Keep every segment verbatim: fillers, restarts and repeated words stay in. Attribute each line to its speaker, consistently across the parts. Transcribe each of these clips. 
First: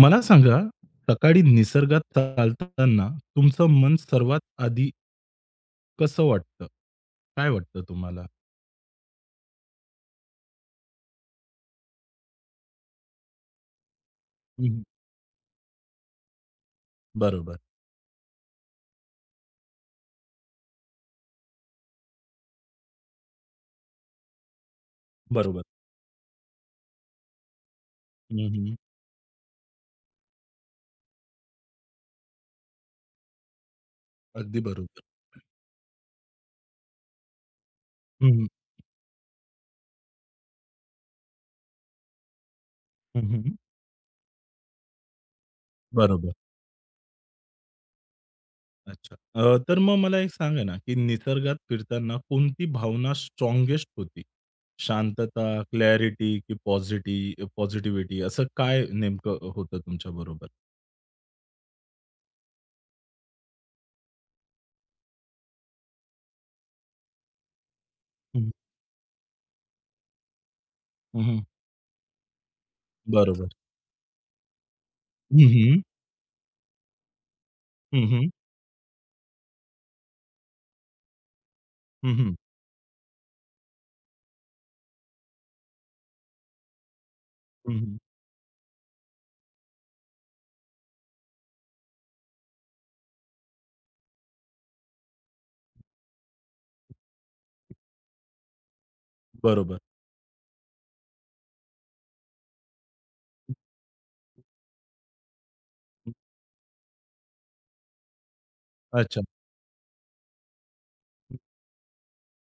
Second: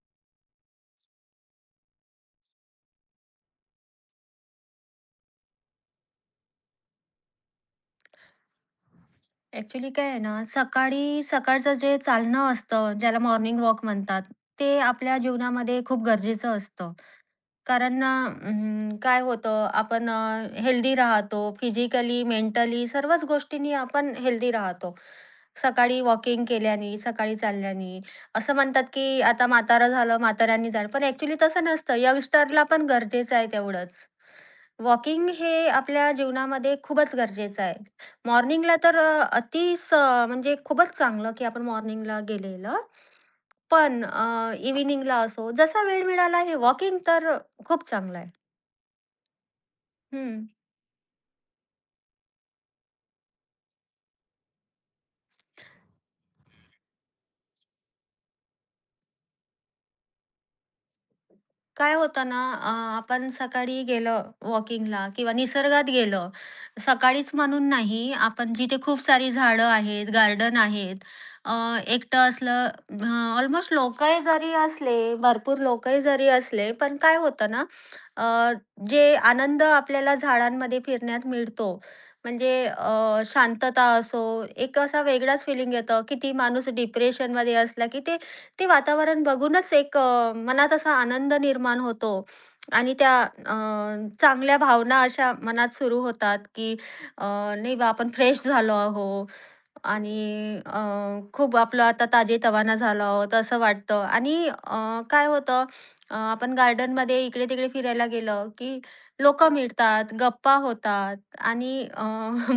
Speaker 1: मला सांगा, सकाळी निसर्गात चालताना तुमचं मन सर्वात आधी कसं वाटतं? काय वाटतं तुम्हाला?
Speaker 2: ॲक्चुअली काय आहे ना, सकाळी सकाळचं जे चालणं असतं, ज्याला मॉर्निंग वॉक म्हणतात,
Speaker 1: हं,
Speaker 2: ते
Speaker 1: हं.
Speaker 2: आपल्या जीवनामध्ये खूप गरजेचं असतं.
Speaker 1: बरोबर,
Speaker 2: कारण अ, अं, काय होतं, आपण हेल्दी राहतो. फिजिकली, मेंटली सर्वच गोष्टींनी आपण हेल्दी राहतो.
Speaker 1: बरोबर.
Speaker 2: सकाळी वॉकिंग केल्याने, सकाळी चालल्याने. असं
Speaker 1: हं,
Speaker 2: म्हणतात, की आता म्हातारं झालं, म्हाताऱ्यांनी जाणं. पण ॲक्चुअली तसं नसतं. यंगस्टरला पण गरजेचं आहे तेवढंच.
Speaker 1: अगदी बरोबर.
Speaker 2: वॉकिंग हे आपल्या जीवनामध्ये खूपच गरजेचं आहे.
Speaker 1: हं, हं.
Speaker 2: मॉर्निंगला तर अ, अतिच अ, म्हणजे खूपच चांगलं, की आपण मॉर्निंगला गेलेलं. पण अ, असो, जसा वेळ
Speaker 1: बरोबर.
Speaker 2: मिळाला हे वॉकिंग तर खूप चांगलं आहे.
Speaker 1: अच्छा. अ, तर मग मला एक
Speaker 2: हं.
Speaker 1: सांगा ना, की निसर्गात फिरताना कोणती भावना स्ट्राँगेस्ट होती? शांतता, क्लॅरिटी की पॉझिटी पॉझिटिव्हिटी असं काय नेमकं होतं तुमच्याबरोबर?
Speaker 2: काय होतं ना, अ, आपण सकाळी गेलो वॉकिंगला किंवा निसर्गात गेलो. सकाळीच म्हणून नाही,
Speaker 1: हं, हं.
Speaker 2: आपण जिथे खूप सारी झाडं आहेत, गार्डन आहेत,
Speaker 1: हं,
Speaker 2: अ, एकटं असलं, अ,
Speaker 1: बरोबर.
Speaker 2: ऑलमोस्ट लोकही जरी असले,
Speaker 1: हं,
Speaker 2: भरपूर
Speaker 1: हं.
Speaker 2: लोकही जरी असले, पण काय होतं ना,
Speaker 1: हं, हं.
Speaker 2: अ, जे आनंद आपल्याला झाडांमध्ये फिरण्यात मिळतो, म्हणजे अ, शांतता असो, एक असा वेगळाच फिलिंग येतं, की ती माणूस डिप्रेशनमध्ये असला, की ते ते वातावरण बघूनच एक अ, मनात असा आनंद निर्माण होतो आणि त्या अ, चांगल्या भावना अशा मनात सुरू होतात, की अ, "नाही बा, आपण फ्रेश झालो आहो
Speaker 1: बरोबर.
Speaker 2: आणि अ, खूप आपलं आता ताजेतवाना झालो आहोत असं वाटतं आणि अ, काय होतं, अ, आपण गार्डनमध्ये इकडे-तिकडे फिरायला गेलं, की
Speaker 1: अच्छा.
Speaker 2: लोकं मिळतात, गप्पा होतात आणि अ,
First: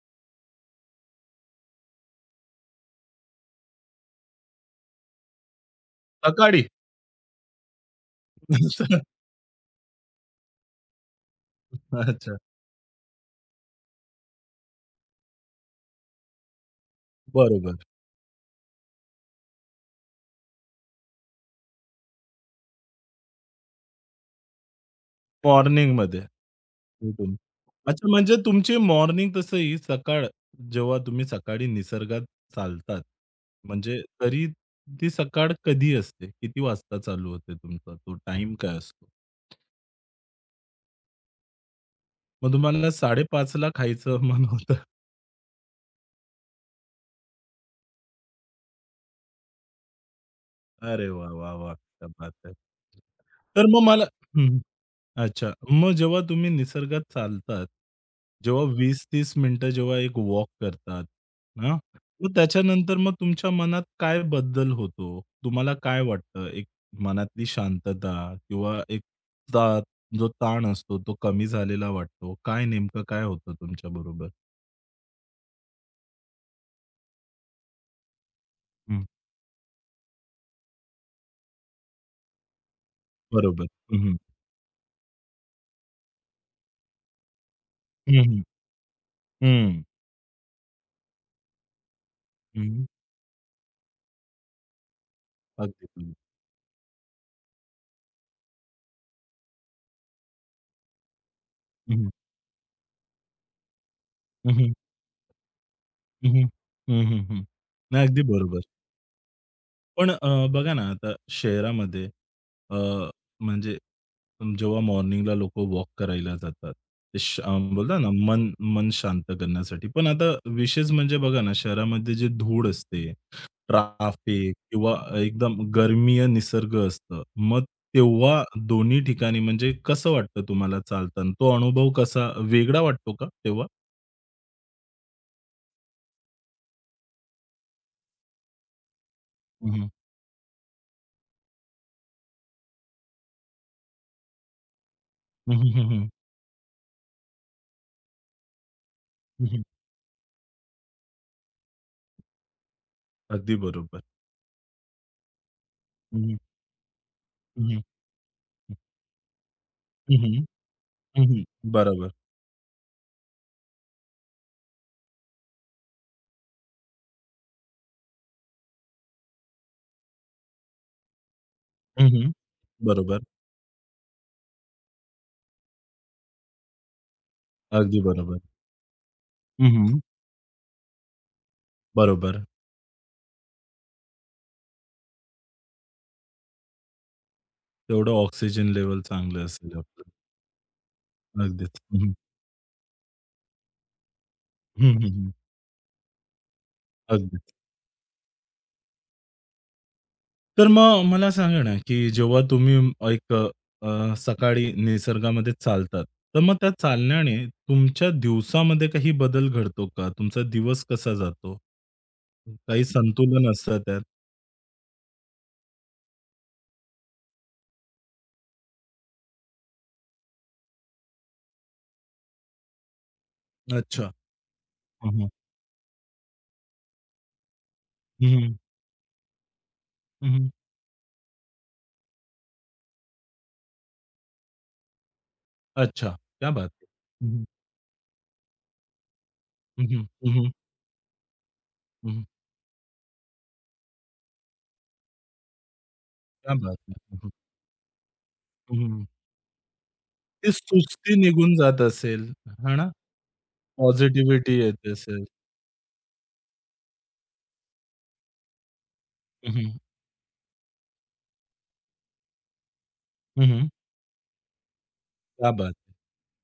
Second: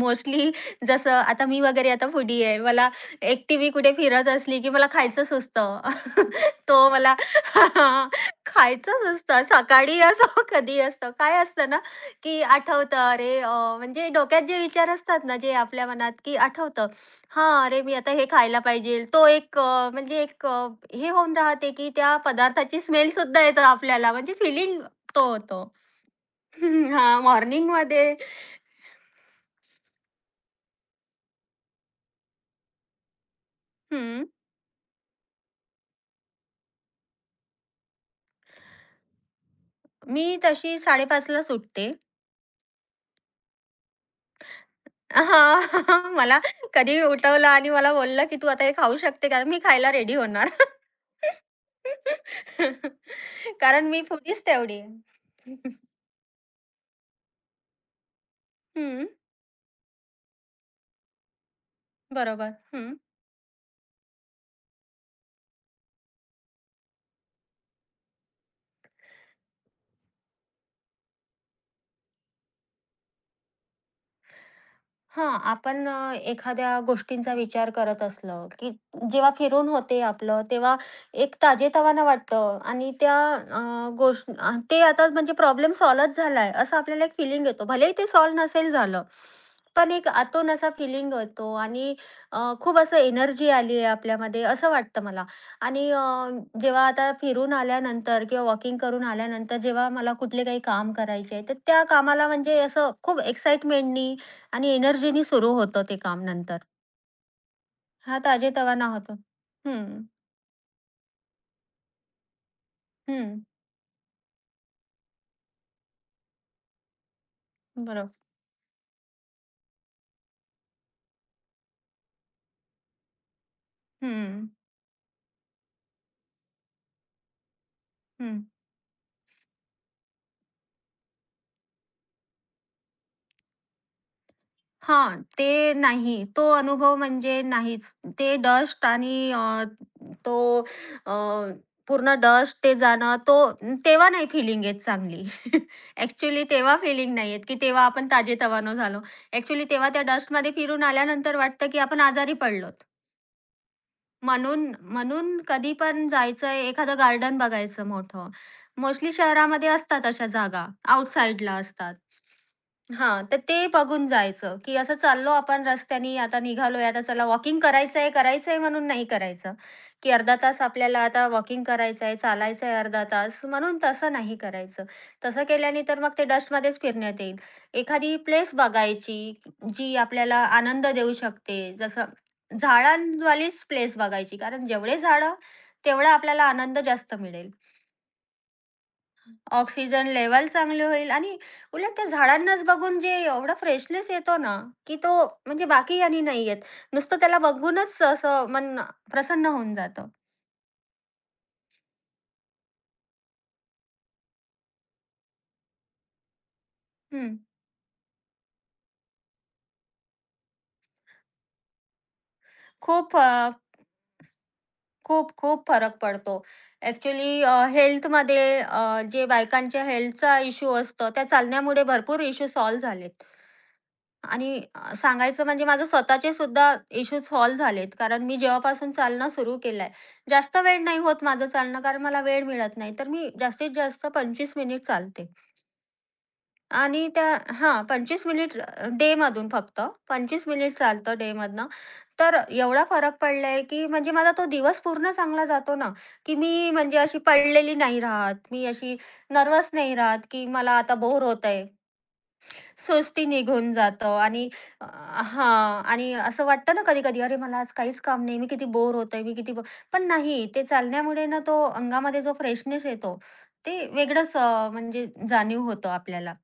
Speaker 2: मोस्टली जसं आता मी वगैरे आता फूडी आहे. मला एकटी मी कुठे फिरत असली, की मला खायचं सुचतं.
Speaker 1: सकाळी?
Speaker 2: तो मला खायचं सुचतं. सकाळी असो, कधी असतं. काय असतं ना,
Speaker 1: अच्छा.
Speaker 2: की आठवतं अरे, अ, म्हणजे डोक्यात जे विचार असतात ना, जे आपल्या मनात, की आठवतं हां,
Speaker 1: बरोबर.
Speaker 2: अरे मी आता हे खायला पाहिजे. तो एक अ, म्हणजे एक अ, हे होऊन राहते, की त्या पदार्थाची स्मेलसुद्धा येतं आपल्याला, म्हणजे फिलिंग तो होतो.
Speaker 1: मॉर्निंगमध्ये.
Speaker 2: हां,
Speaker 1: उठून.
Speaker 2: मॉर्निंगमध्ये
Speaker 1: अच्छा म्हणजे तुमची मॉर्निंग तसं सकाळ जेव्हा तुम्ही सकाळी निसर्गात चालतात, म्हणजे
Speaker 2: हं.
Speaker 1: तरी ती सकाळ कधी असते? किती वाजता चालू होते तुमचा तो टाईम काय असतो?
Speaker 2: मी तशी साडे पाच ला सुटते.
Speaker 1: मग तुम्हाला साडे पाच ला खायचं मन होतं.
Speaker 2: हां, मला कधी उठवलं आणि मला बोललं, की "तू आता हे खाऊ शकते का?" मी खायला रेडी होणार.
Speaker 1: अरे वाह, वाह, वाह! क्या बात है. तर मग
Speaker 2: कारण मी
Speaker 1: मला
Speaker 2: फूडीच
Speaker 1: हं.
Speaker 2: तेवढी आहे.
Speaker 1: अच्छा. मग जेव्हा तुम्ही निसर्गात चालतात, जेव्हा
Speaker 2: हं,
Speaker 1: वीस ते तीस मिनिटं जेव्हा एक वॉक करतात, हां? मग
Speaker 2: बरोबर. हं.
Speaker 1: त्याच्यानंतर मग तुमच्या मनात काय बदल होतो? तुम्हाला काय वाटतं? एक मनातली शांतता किंवा एक ता जो ताण असतो तो कमी झालेला वाटतो. काय नेमकं काय होतं तुमच्याबरोबर?
Speaker 2: हां, आपण अ, एखाद्या गोष्टींचा विचार करत असलं, की
Speaker 1: हं.
Speaker 2: जेव्हा फिरून होते आपलं, तेव्हा एक ताजेतवानं वाटतं आणि त्या अ,
Speaker 1: बरोबर. हं, हं.
Speaker 2: गोष्ट अ, ते आता म्हणजे प्रॉब्लेम सॉल्व्हच झालाय, असं आपल्याला एक फीलिंग येतो. भलेही ते
Speaker 1: हं, हं.
Speaker 2: सॉल्व्ह नसेल झालं,
Speaker 1: हं.
Speaker 2: पण एक आतून असा फीलिंग येतो आणि अ, खूप असं एनर्जी आली आहे आपल्यामध्ये, असं वाटतं मला. आणि अ,
Speaker 1: अगदी.
Speaker 2: जेव्हा आता फिरून आल्यानंतर किंवा वॉकिंग करून आल्यानंतर जेव्हा मला कुठले काही काम करायचे आहे, तर त्या
Speaker 1: हं,
Speaker 2: कामाला म्हणजे असं खूप एक्साईटमेंटनी
Speaker 1: हं, हं.
Speaker 2: आणि एनर्जीनी सुरू होतं ते काम
Speaker 1: हं, हं.
Speaker 2: नंतर.
Speaker 1: हं, हं, हं. नाही,
Speaker 2: हा
Speaker 1: अगदी बरोबर.
Speaker 2: ताजेतवाना होतो. हं,
Speaker 1: पण अ, बघा ना, आता शहरामध्ये अ,
Speaker 2: हं.
Speaker 1: म्हणजे जेव्हा मॉर्निंगला लोकं वॉक करायला जातात, ते श अ, बोलतात ना,
Speaker 2: बरोबर.
Speaker 1: मन मन शांत करण्यासाठी. पण आता विशेष म्हणजे बघा ना, शहरामध्ये जे धूळ असते,
Speaker 2: हं,
Speaker 1: ट्रॅफिक किंवा एकदम गर्मीय निसर्ग असतं. मग
Speaker 2: हं.
Speaker 1: तेव्हा दोन्ही ठिकाणी म्हणजे कसं वाटतं तुम्हाला चालताना? तो अनुभव कसा वेगळा वाटतो का तेव्हा?
Speaker 2: हां, ते नाही. तो अनुभव म्हणजे नाहीच. ते डस्ट आणि अ,
Speaker 1: हं, हं.
Speaker 2: तो अ, पूर्ण डस्ट ते जाणं, तो तेव्हा नाही फीलिंग येत चांगली.
Speaker 1: हं, हं, हं,
Speaker 2: ॲक्चुअली तेव्हा फीलिंग नाही येत, की तेव्हा आपण ताजेतवानं झालो. ॲक्चुअली तेव्हा त्या डस्टमध्ये फिरून आल्यानंतर वाटतं, की आपण आजारी पडलोत.
Speaker 1: अगदी बरोबर.
Speaker 2: म्हणून म्हणून कधी पण
Speaker 1: हं, हं.
Speaker 2: जायचंय, एखादं गार्डन
Speaker 1: हं, हं.
Speaker 2: बघायचं मोठं. मोस्टली शहरामध्ये असतात अशा जागा, आउटसाइडला असतात.
Speaker 1: बरोबर.
Speaker 2: हा तर ते बघून जायचं, की असं चाललो आपण रस्त्यानी, आता निघालोय, आता चला वॉकिंग करायचंय, करायचंय म्हणून नाही करायचं, की अर्धा तास आपल्याला आता वॉकिंग
Speaker 1: हं,
Speaker 2: करायचंय,
Speaker 1: हं.
Speaker 2: चालायचंय अर्धा
Speaker 1: बरोबर.
Speaker 2: तास म्हणून तसं नाही करायचं. तसं केल्याने तर मग ते डस्टमध्येच फिरण्यात येईल.
Speaker 1: अगदी
Speaker 2: एखादी
Speaker 1: बरोबर.
Speaker 2: प्लेस बघायची,
Speaker 1: हं,
Speaker 2: जी
Speaker 1: हं.
Speaker 2: आपल्याला आनंद देऊ शकते. जसं
Speaker 1: बरोबर.
Speaker 2: झाडांवालीच प्लेस बघायची, कारण जेवढे झाडं, तेवढा आपल्याला आनंद जास्त मिळेल.
Speaker 1: तेवढं ऑक्सिजन लेव्हल चांगलं असेल आपलं.
Speaker 2: ऑक्सिजन लेवल चांगली होईल आणि
Speaker 1: अगदीच.
Speaker 2: उलट
Speaker 1: हं,
Speaker 2: त्या
Speaker 1: हं.
Speaker 2: झाडांनाच बघून जे एवढा फ्रेशनेस येतो ना,
Speaker 1: हं,
Speaker 2: की
Speaker 1: हं,
Speaker 2: तो
Speaker 1: हं.
Speaker 2: म्हणजे बाकी ह्यानी नाही येत. नुसतं
Speaker 1: अगदी.
Speaker 2: त्याला बघूनच असं मन प्रसन्न होऊन जातं.
Speaker 1: तर मग मला सांगा ना, की जेव्हा तुम्ही एक अ, सकाळी निसर्गामध्ये चालतात, तर मग त्या चालण्याने
Speaker 2: हं.
Speaker 1: तुमच्या दिवसामध्ये काही बदल घडतो का? तुमचा दिवस कसा जातो? काही
Speaker 2: खूप अ,
Speaker 1: संतुलन असतं त्यात?
Speaker 2: खूप खूप फरक पडतो. ॲक्चुअली अ, हेल्थमध्ये अ, जे बायकांच्या हेल्थचा इश्यू असतो, त्या चालण्यामुळे भरपूर इश्यू सॉल्व्ह झालेत.
Speaker 1: अच्छा.
Speaker 2: आणि अ,
Speaker 1: हं, हं.
Speaker 2: सांगायचं म्हणजे माझे स्वतःचे सुद्धा इश्यू सॉल्व्ह झालेत. कारण
Speaker 1: हं,
Speaker 2: मी
Speaker 1: हं.
Speaker 2: जेव्हापासून चालणं सुरू केलंय,
Speaker 1: हं, हं.
Speaker 2: जास्त वेळ नाही होत माझं चालणं, कारण मला वेळ मिळत नाही. तर मी जास्तीत जास्त पंचवीस मिनिट चालते
Speaker 1: अच्छा. क्या बात है!
Speaker 2: आणि त्या
Speaker 1: हं, हं.
Speaker 2: हां, पंचवीस मिनिट अ, डेमधून फक्त
Speaker 1: हं, हं. हं,
Speaker 2: पंचवीस
Speaker 1: हं.
Speaker 2: मिनिट चालतं डेमधनं.
Speaker 1: हं, हं.
Speaker 2: तर एवढा फरक पडलाय, की म्हणजे माझा तो दिवस पूर्ण चांगला जातो ना, की
Speaker 1: क्या
Speaker 2: मी
Speaker 1: बात है!
Speaker 2: म्हणजे
Speaker 1: हं,
Speaker 2: अशी
Speaker 1: हं.
Speaker 2: पडलेली नाही राहत. मी
Speaker 1: हं,
Speaker 2: अशी
Speaker 1: हं.
Speaker 2: नर्व्हस नाही राहत, की
Speaker 1: ती
Speaker 2: मला आता
Speaker 1: सुस्ती
Speaker 2: बोर
Speaker 1: निघून
Speaker 2: होतंय.
Speaker 1: जात असेल, हां ना?
Speaker 2: सुस्ती निघून जातं आणि
Speaker 1: पॉझिटिव्हिटी
Speaker 2: अ,
Speaker 1: येत असेल.
Speaker 2: हां आणि असं वाटतं ना कधी-कधी, "अरे, मला आज काहीच काम नाही. मी किती बोर होतोय, मी
Speaker 1: हं,
Speaker 2: किती bo-"
Speaker 1: हं.
Speaker 2: पण नाही, ते चालण्यामुळे ना तो अंगामध्ये जो फ्रेशनेस येतो,
Speaker 1: हं, हं.
Speaker 2: ते वेगळंच, अ, म्हणजे
Speaker 1: क्या
Speaker 2: जाणीव
Speaker 1: बात
Speaker 2: होतं
Speaker 1: है!
Speaker 2: आपल्याला.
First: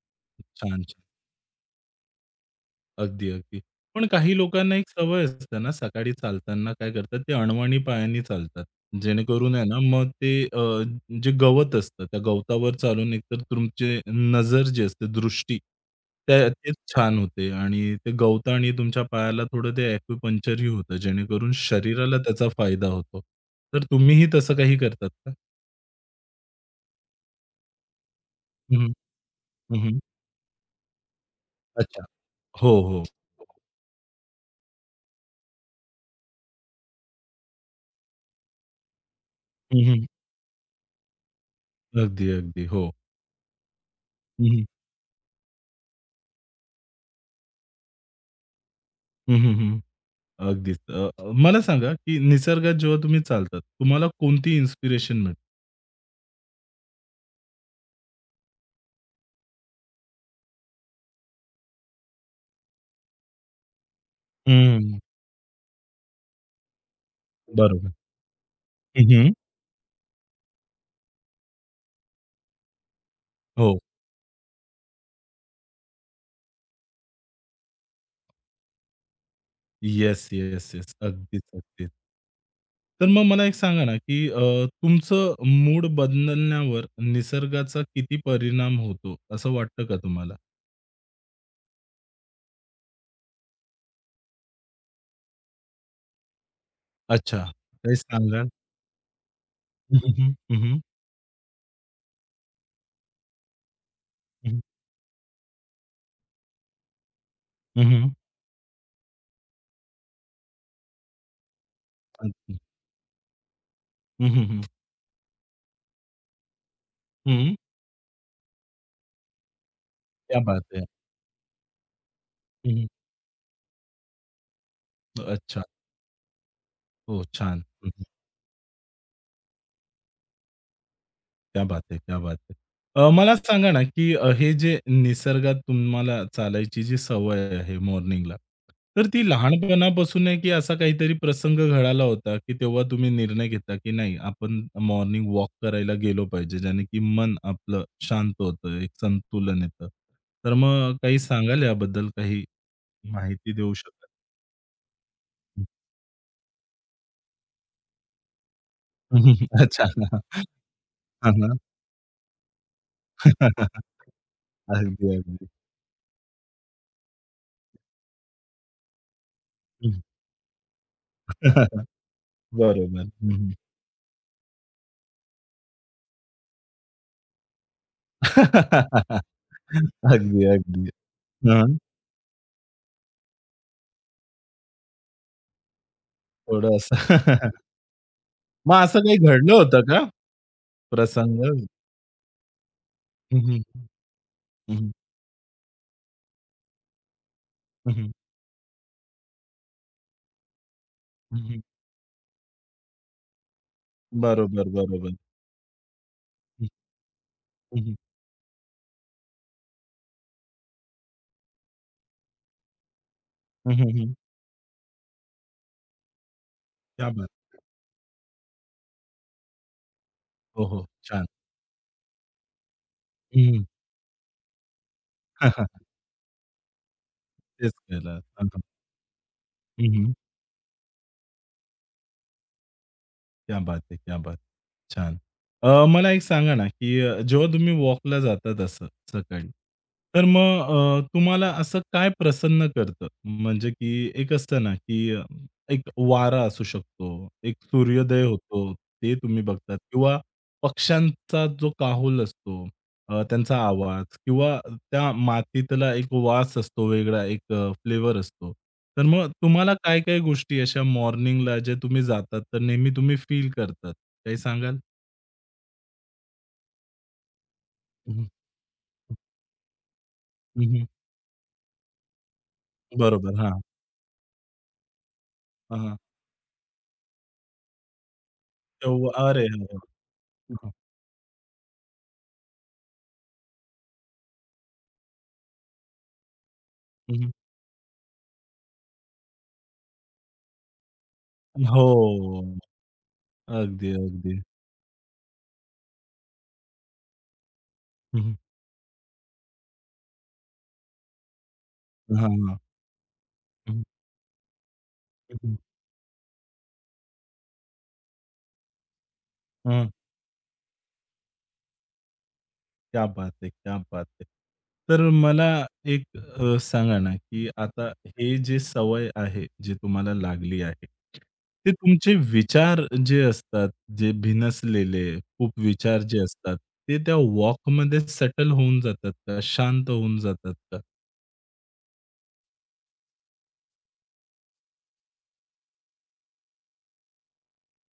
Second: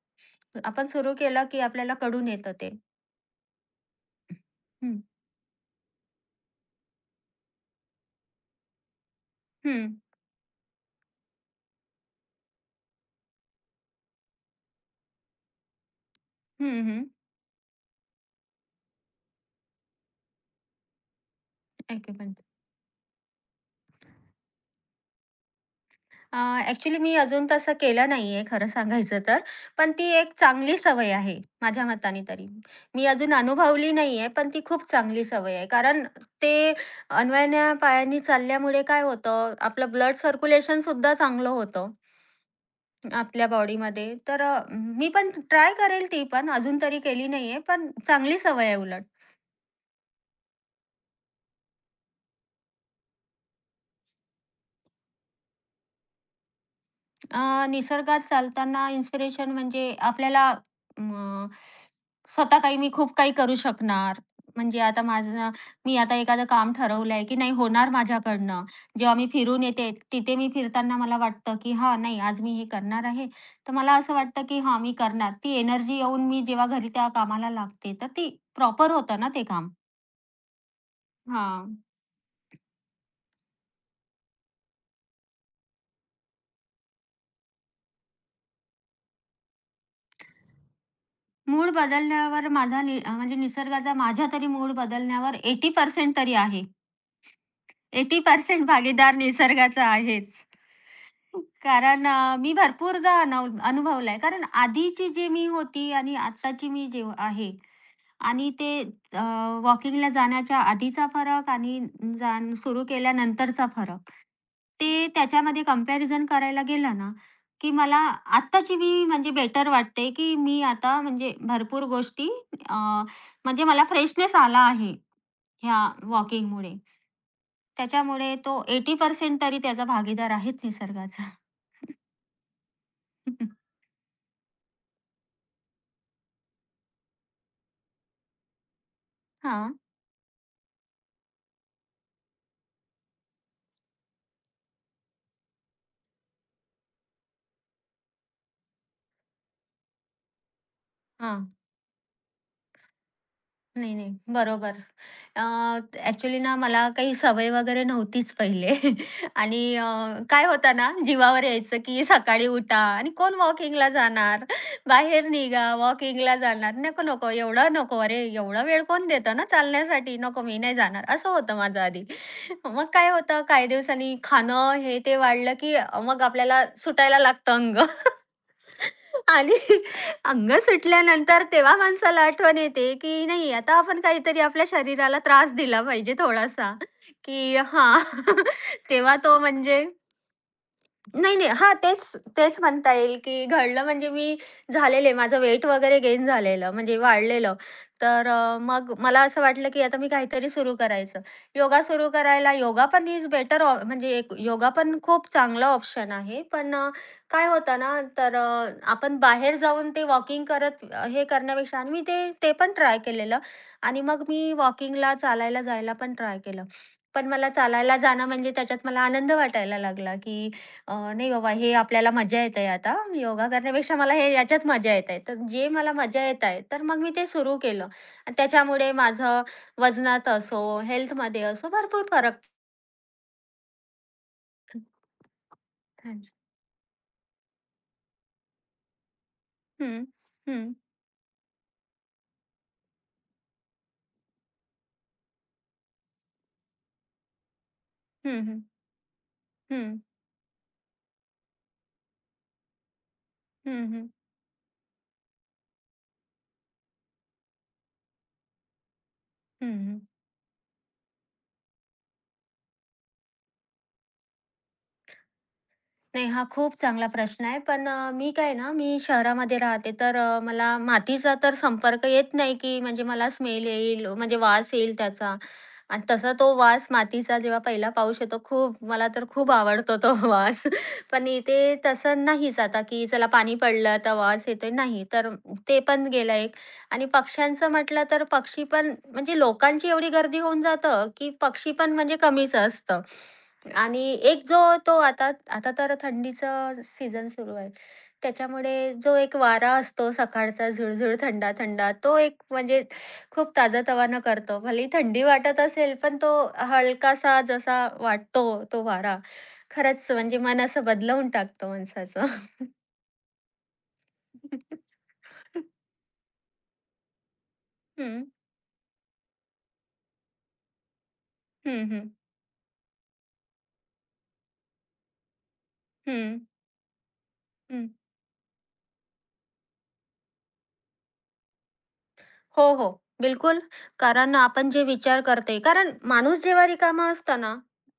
Speaker 1: छान,
Speaker 2: आपण
Speaker 1: छान.
Speaker 2: सुरू केलं की आपल्याला कळून येतं ते.
Speaker 1: अगदी, अगदी. पण काही लोकांना एक
Speaker 2: हं,
Speaker 1: सवय असते ना, सकाळी चालताना काय करतात, ते अणवणी पायानी चालतात. जेणेकरून आहे ना,
Speaker 2: हं,
Speaker 1: मग ते अ, जे गवत असतं, त्या गवतावर चालून एकतर तुमची नजर जी असते, दृष्टी, त्या तेच
Speaker 2: हं, हं.
Speaker 1: छान होते आणि ते गवतं आणि तुमच्या पायाला थोडं ते ॲक्युपंक्चरही होतं, जेणेकरून
Speaker 2: ऐकू
Speaker 1: शरीराला
Speaker 2: पण
Speaker 1: त्याचा फायदा होतो. तर तुम्हीही तसं काही करतात का?
Speaker 2: अ, ॲक्चुअली मी अजून तसं केलं नाहीये खरं
Speaker 1: हं, हं.
Speaker 2: सांगायचं तर.
Speaker 1: हं,
Speaker 2: पण
Speaker 1: हं.
Speaker 2: ती एक चांगली सवय आहे, माझ्या
Speaker 1: अच्छा.
Speaker 2: मताने तरी.
Speaker 1: हो, हो.
Speaker 2: मी अजून अनुभवली नाहीये, पण ती खूप चांगली सवय आहे. कारण ते अन्वयाच्या पायाने चालल्यामुळे काय होतं,
Speaker 1: हं,
Speaker 2: आपलं
Speaker 1: हं.
Speaker 2: ब्लड सर्क्युलेशनसुद्धा चांगलं होतं
Speaker 1: अगदी, अगदी. हो.
Speaker 2: आपल्या बॉडीमध्ये. तर
Speaker 1: हं,
Speaker 2: अ,
Speaker 1: हं.
Speaker 2: मी पण ट्राय करेल ती पण, अजून तरी केली नाहीये, पण चांगली सवय आहे उलट.
Speaker 1: हं, हं, हं. अगदीच. अ, अ, मला सांगा, की निसर्गात जेव्हा तुम्ही चालतात, तुम्हाला कोणती इन्स्पिरेशन मिळते?
Speaker 2: अ, निसर्गात चालताना इन्स्पिरेशन म्हणजे आपल्याला म, स्वतः काही मी खूप काही करू शकणार. म्हणजे
Speaker 1: हं.
Speaker 2: आता माझं मी आता एखादं काम ठरवलंय, की नाही होणार
Speaker 1: बरोबर.
Speaker 2: माझ्याकडनं.
Speaker 1: हं,
Speaker 2: जेव्हा मी
Speaker 1: हं.
Speaker 2: फिरून येते, तिथे मी फिरताना मला वाटतं, की हां, नाही आज मी हे करणार आहे. तर
Speaker 1: हो.
Speaker 2: मला असं वाटतं, की हां, मी करणार. ती एनर्जी येऊन मी जेव्हा घरी त्या कामाला लागते, तर ती प्रॉपर होतं ना ते काम.
Speaker 1: Yes, yes, yes. अगदीच,
Speaker 2: हां.
Speaker 1: अगदीच. तर मग मला एक सांगा ना, की अ, तुमचं मूड बदलण्यावर निसर्गाचा किती परिणाम होतो, असं वाटतं का तुम्हाला?
Speaker 2: मूड बदलण्यावर माझा नि अ, म्हणजे निसर्गाचा माझ्या तरी मूड बदलण्यावर ऐंशी टक्के तरी आहे.
Speaker 1: अच्छा. काही सांगाल?
Speaker 2: ऐंशी टक्के भागीदार निसर्गाचा
Speaker 1: हं, हं,
Speaker 2: आहेच.
Speaker 1: हं. हं,
Speaker 2: कारण अ, मी भरपूरदा अनव अनुभवलाय. कारण
Speaker 1: हं.
Speaker 2: आधीची जी मी होती आणि आत्ताची मी जे आहे
Speaker 1: हं, हं.
Speaker 2: आणि ते वॉकिंगला जाण्याच्या आधीचा फरक आणि जाण
Speaker 1: अगदी.
Speaker 2: सुरू केल्यानंतरचा फरक.
Speaker 1: हं, हं, हं.
Speaker 2: ते त्याच्यामध्ये कंपॅरिझन करायला गेलं ना,
Speaker 1: हं. हं.
Speaker 2: की मला आत्ताची मी म्हणजे बेटर वाटते, की
Speaker 1: क्या
Speaker 2: मी
Speaker 1: बात है!
Speaker 2: आता म्हणजे भरपूर गोष्टी,
Speaker 1: हं,
Speaker 2: अ,
Speaker 1: हं.
Speaker 2: म्हणजे मला फ्रेशनेस आला आहे
Speaker 1: अच्छा.
Speaker 2: ह्या वॉकिंगमुळे.
Speaker 1: हो, छान. हं, हं.
Speaker 2: त्याच्यामुळे तो ऐंशी टक्के तरी त्याचा भागीदार आहेच निसर्गाचा.
Speaker 1: क्या बात है! क्या बात है! अ, मला सांगा ना, की अ, हे जे निसर्गात तुम्हाला चालायची जी सवय आहे मॉर्निंगला, तर ती
Speaker 2: हां,
Speaker 1: लहानपणापासून आहे, की असा काहीतरी प्रसंग घडाला होता, की तेव्हा तुम्ही निर्णय घेतला, की नाही आपण मॉर्निंग वॉक करायला गेलो पाहिजे, ज्याने की मन आपलं शांत होतं, एक संतुलन येतं. तर मग काही
Speaker 2: हां.
Speaker 1: सांगाल याबद्दल काही माहिती देऊ
Speaker 2: नाही,
Speaker 1: शकाल?
Speaker 2: नाही. बरोबर. अ,
Speaker 1: हं,
Speaker 2: ना मला काही सवय वगैरे नव्हतीच पहिले
Speaker 1: हं.
Speaker 2: आणि अ,
Speaker 1: अच्छा.
Speaker 2: काय होतं ना
Speaker 1: हां,
Speaker 2: जीवावर
Speaker 1: हां.
Speaker 2: यायचं, की सकाळी उठा आणि कोण वॉकिंगला जाणार?
Speaker 1: अगदी,
Speaker 2: बाहेर
Speaker 1: अगदी.
Speaker 2: निघा, वॉकिंगला जाणार. नको, नको एवढं नको. अरे, एवढा वेळ कोण देतं ना
Speaker 1: हं.
Speaker 2: चालण्यासाठी. नको, मी नाही जाणार. असं होतं माझं आधी. मग काय
Speaker 1: बरोबर.
Speaker 2: होतं
Speaker 1: हं,
Speaker 2: काही दिवसांनी खाणं हे ते वाढलं, की मग आपल्याला सुटायला लागतं अंग. आणि
Speaker 1: हं. अगदी,
Speaker 2: अंग
Speaker 1: अगदी.
Speaker 2: सुटल्यानंतर तेव्हा
Speaker 1: हां.
Speaker 2: माणसाला आठवण येते, की नाही आता आपण काहीतरी आपल्या शरीराला त्रास दिला पाहिजे थोडासा,
Speaker 1: थोडं असं
Speaker 2: की हां.
Speaker 1: मग असं
Speaker 2: तेव्हा
Speaker 1: काही
Speaker 2: तो
Speaker 1: घडलं होतं
Speaker 2: म्हणजे
Speaker 1: का
Speaker 2: नाही,
Speaker 1: प्रसंग?
Speaker 2: नाही. हां, तेच तेच म्हणता येईल,
Speaker 1: हं,
Speaker 2: की
Speaker 1: हं.
Speaker 2: घडलं म्हणजे मी
Speaker 1: हं, हं.
Speaker 2: झालेले माझं वेट वगैरे गेन झालेलं म्हणजे वाढलेलं. तर अ, मग मला असं वाटलं, की आता मी काहीतरी सुरू करायचं. योगा सुरू करायला योगा पण इज बेटर ऑ म्हणजे एक
Speaker 1: बरोबर,
Speaker 2: योगा पण
Speaker 1: बरोबर.
Speaker 2: खूप चांगला ऑप्शन आहे.
Speaker 1: हं,
Speaker 2: पण अ, काय होतं
Speaker 1: हं, हं.
Speaker 2: ना, तर अ, आपण बाहेर जाऊन ते वॉकिंग करत अ, हे करण्यापेक्षा आणि मी ते ते पण ट्राय केलेलं
Speaker 1: हं,
Speaker 2: आणि
Speaker 1: हं,
Speaker 2: मग मी वॉकिंगला चालायला जायला पण ट्राय केलं.
Speaker 1: क्या
Speaker 2: पण
Speaker 1: बात!
Speaker 2: मला चालायला जाणं म्हणजे त्याच्यात मला आनंद वाटायला लागला, की
Speaker 1: हो, हो.
Speaker 2: अ,
Speaker 1: छान.
Speaker 2: नाही बाबा हे आपल्याला मजा येत आहे आता. योगा
Speaker 1: हं,
Speaker 2: करण्यापेक्षा मला हे याच्यात मजा येत आहे. तर जे मला मजा येत आहे, तर मग मी ते सुरू
Speaker 1: तेच
Speaker 2: केलं.
Speaker 1: केलं.
Speaker 2: आणि त्याच्यामुळे माझं
Speaker 1: हं, हं.
Speaker 2: वजनात असो, हेल्थमध्ये असो भरपूर फरक.
Speaker 1: क्या बात है! क्या बात! छान. अ, मला
Speaker 2: हं,
Speaker 1: एक सांगा ना, की अ, जेव्हा तुम्ही वॉकला जातात असं सकाळी,
Speaker 2: हं,
Speaker 1: तर मग
Speaker 2: हं,
Speaker 1: अ, तुम्हाला असं काय प्रसन्न करतं? म्हणजे की एक असतं ना, की अ, एक वारा असू शकतो, एक सूर्योदय
Speaker 2: हं, हं,
Speaker 1: होतो, ते तुम्ही बघतात
Speaker 2: हं,
Speaker 1: किंवा पक्ष्यांचा जो काहूल असतो, अ, त्यांचा
Speaker 2: हं,
Speaker 1: आवाज
Speaker 2: हं.
Speaker 1: किंवा त्या मातीतला एक वास असतो वेगळा, एक फ्लेवर असतो. तर मग तुम्हाला काय-काय गोष्टी अशा मॉर्निंगला जे तुम्ही जातात, तर नेहमी तुम्ही फील करतात, काही सांगाल?
Speaker 2: नाही, हा खूप चांगला प्रश्न आहे. पण अ,
Speaker 1: हं, हं.
Speaker 2: मी काय ना, मी शहरामध्ये राहते, तर अ, मला
Speaker 1: हं,
Speaker 2: मातीचा तर संपर्क येत नाही, की म्हणजे मला
Speaker 1: बरोबर. हां,
Speaker 2: स्मेल येईल, म्हणजे वास येईल त्याचा.
Speaker 1: हां, हां.
Speaker 2: आणि तसा तो वास मातीचा जेव्हा पहिला पाऊस येतो, खूप मला तर
Speaker 1: तेव्हा अरे!
Speaker 2: खूप
Speaker 1: हां,
Speaker 2: आवडतो तो
Speaker 1: हं,
Speaker 2: वास.
Speaker 1: हं.
Speaker 2: पण इथे तसं नाहीच आता, की चला पाणी पडलं तर वास येतोय, नाही. तर ते पण गेलं एक. आणि पक्ष्यांचं म्हटलं तर पक्षी पण म्हणजे लोकांची एवढी गर्दी होऊन जातं, की पक्षी
Speaker 1: हो.
Speaker 2: पण म्हणजे कमीच असतं.
Speaker 1: अगदी,
Speaker 2: आणि
Speaker 1: अगदी.
Speaker 2: एक जो तो आता आता तर थंडीचं सीझन सुरू आहे.
Speaker 1: हं, हं.
Speaker 2: त्याच्यामुळे जो एक वारा असतो सकाळचा झुळझुळ थंडा-थंडा, तो
Speaker 1: हां,
Speaker 2: एक
Speaker 1: हां.
Speaker 2: म्हणजे खूप ताजंतवानं करतो. भलेही थंडी
Speaker 1: हं, हं.
Speaker 2: वाटत असेल, पण तो हलकासा जसा वाटतो तो वारा,
Speaker 1: हं.
Speaker 2: खरंच म्हणजे मन असं बदलवून टाकतो माणसाचं.
Speaker 1: क्या बात है! क्या बात है! तर मला एक अ, सांगा ना, की आता
Speaker 2: हं,
Speaker 1: हे जे सवय आहे, जी तुम्हाला लागली आहे, ते
Speaker 2: हं, हं,
Speaker 1: तुमचे विचार जे असतात, जे भिनसलेले खूप विचार जे
Speaker 2: हं,
Speaker 1: असतात, ते त्या
Speaker 2: हं.
Speaker 1: वॉकमध्ये सेटल होऊन जातात का? शांत होऊन जातात का?
Speaker 2: हो, हो. बिलकुल. कारण आपण जे विचार करते, कारण माणूस जेव्हा रिकामा असतो ना,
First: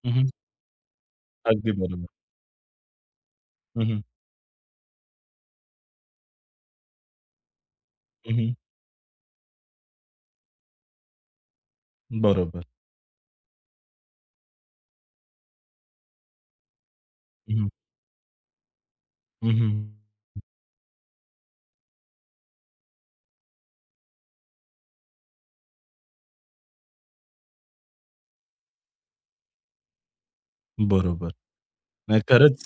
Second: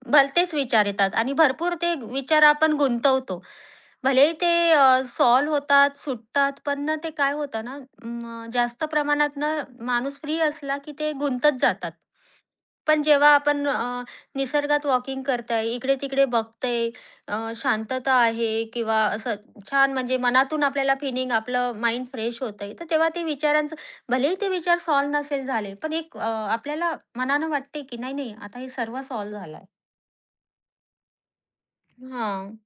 Speaker 1: हं, हं.
Speaker 2: भलतेच विचार येतात आणि
Speaker 1: अगदी
Speaker 2: भरपूर ते
Speaker 1: बरोबर.
Speaker 2: विचार आपण गुंतवतो.
Speaker 1: हं, हं.
Speaker 2: भलेही ते अ, सॉल्व्ह होतात, सुटतात, पण ना ते काय होतं ना,
Speaker 1: हं,
Speaker 2: म
Speaker 1: हं.
Speaker 2: जास्त प्रमाणात ना माणूस फ्री असला की ते गुंतत जातात.
Speaker 1: बरोबर.
Speaker 2: पण जेव्हा आपण अ, निसर्गात वॉकिंग करताय, इकडे-तिकडे बघतंय, अ,
Speaker 1: हं, हं.
Speaker 2: शांतता आहे किंवा असं छान, म्हणजे मनातून आपल्याला फिलिंग आपलं माइंड फ्रेश होतंय, तर तेव्हा ते विचारांचं, भलेही ते विचार सॉल्व्ह नसेल झाले, पण एक अ, आपल्याला मनानं वाटते, की नाही, नाही आता हे सर्व सॉल्व्ह झालंय.
Speaker 1: बरोबर. नाही
Speaker 2: हां.
Speaker 1: खरंच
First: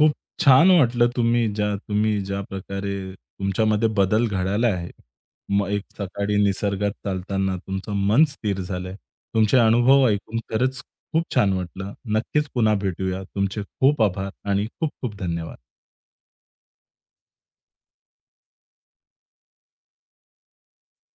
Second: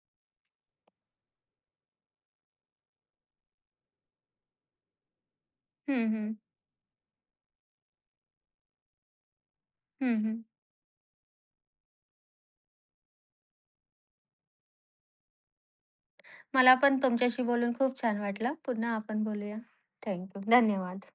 Speaker 1: खूप छान वाटलं तुम्ही ज्या तुम्ही ज्या प्रकारे तुमच्यामध्ये बदल घडायला आहे. मग एक
Speaker 2: हं, हं.
Speaker 1: सकाळी निसर्गात चालताना तुमचं मन स्थिर झालंय. तुमचे अनुभव
Speaker 2: हं, हं.
Speaker 1: ऐकून खरंच खूप छान वाटलं. नक्कीच पुन्हा भेटूया. तुमचे खूप आभार आणि खूप खूप धन्यवाद.
Speaker 2: मला पण तुमच्याशी बोलून खूप छान वाटलं. पुन्हा आपण बोलूया. Thank you. धन्यवाद.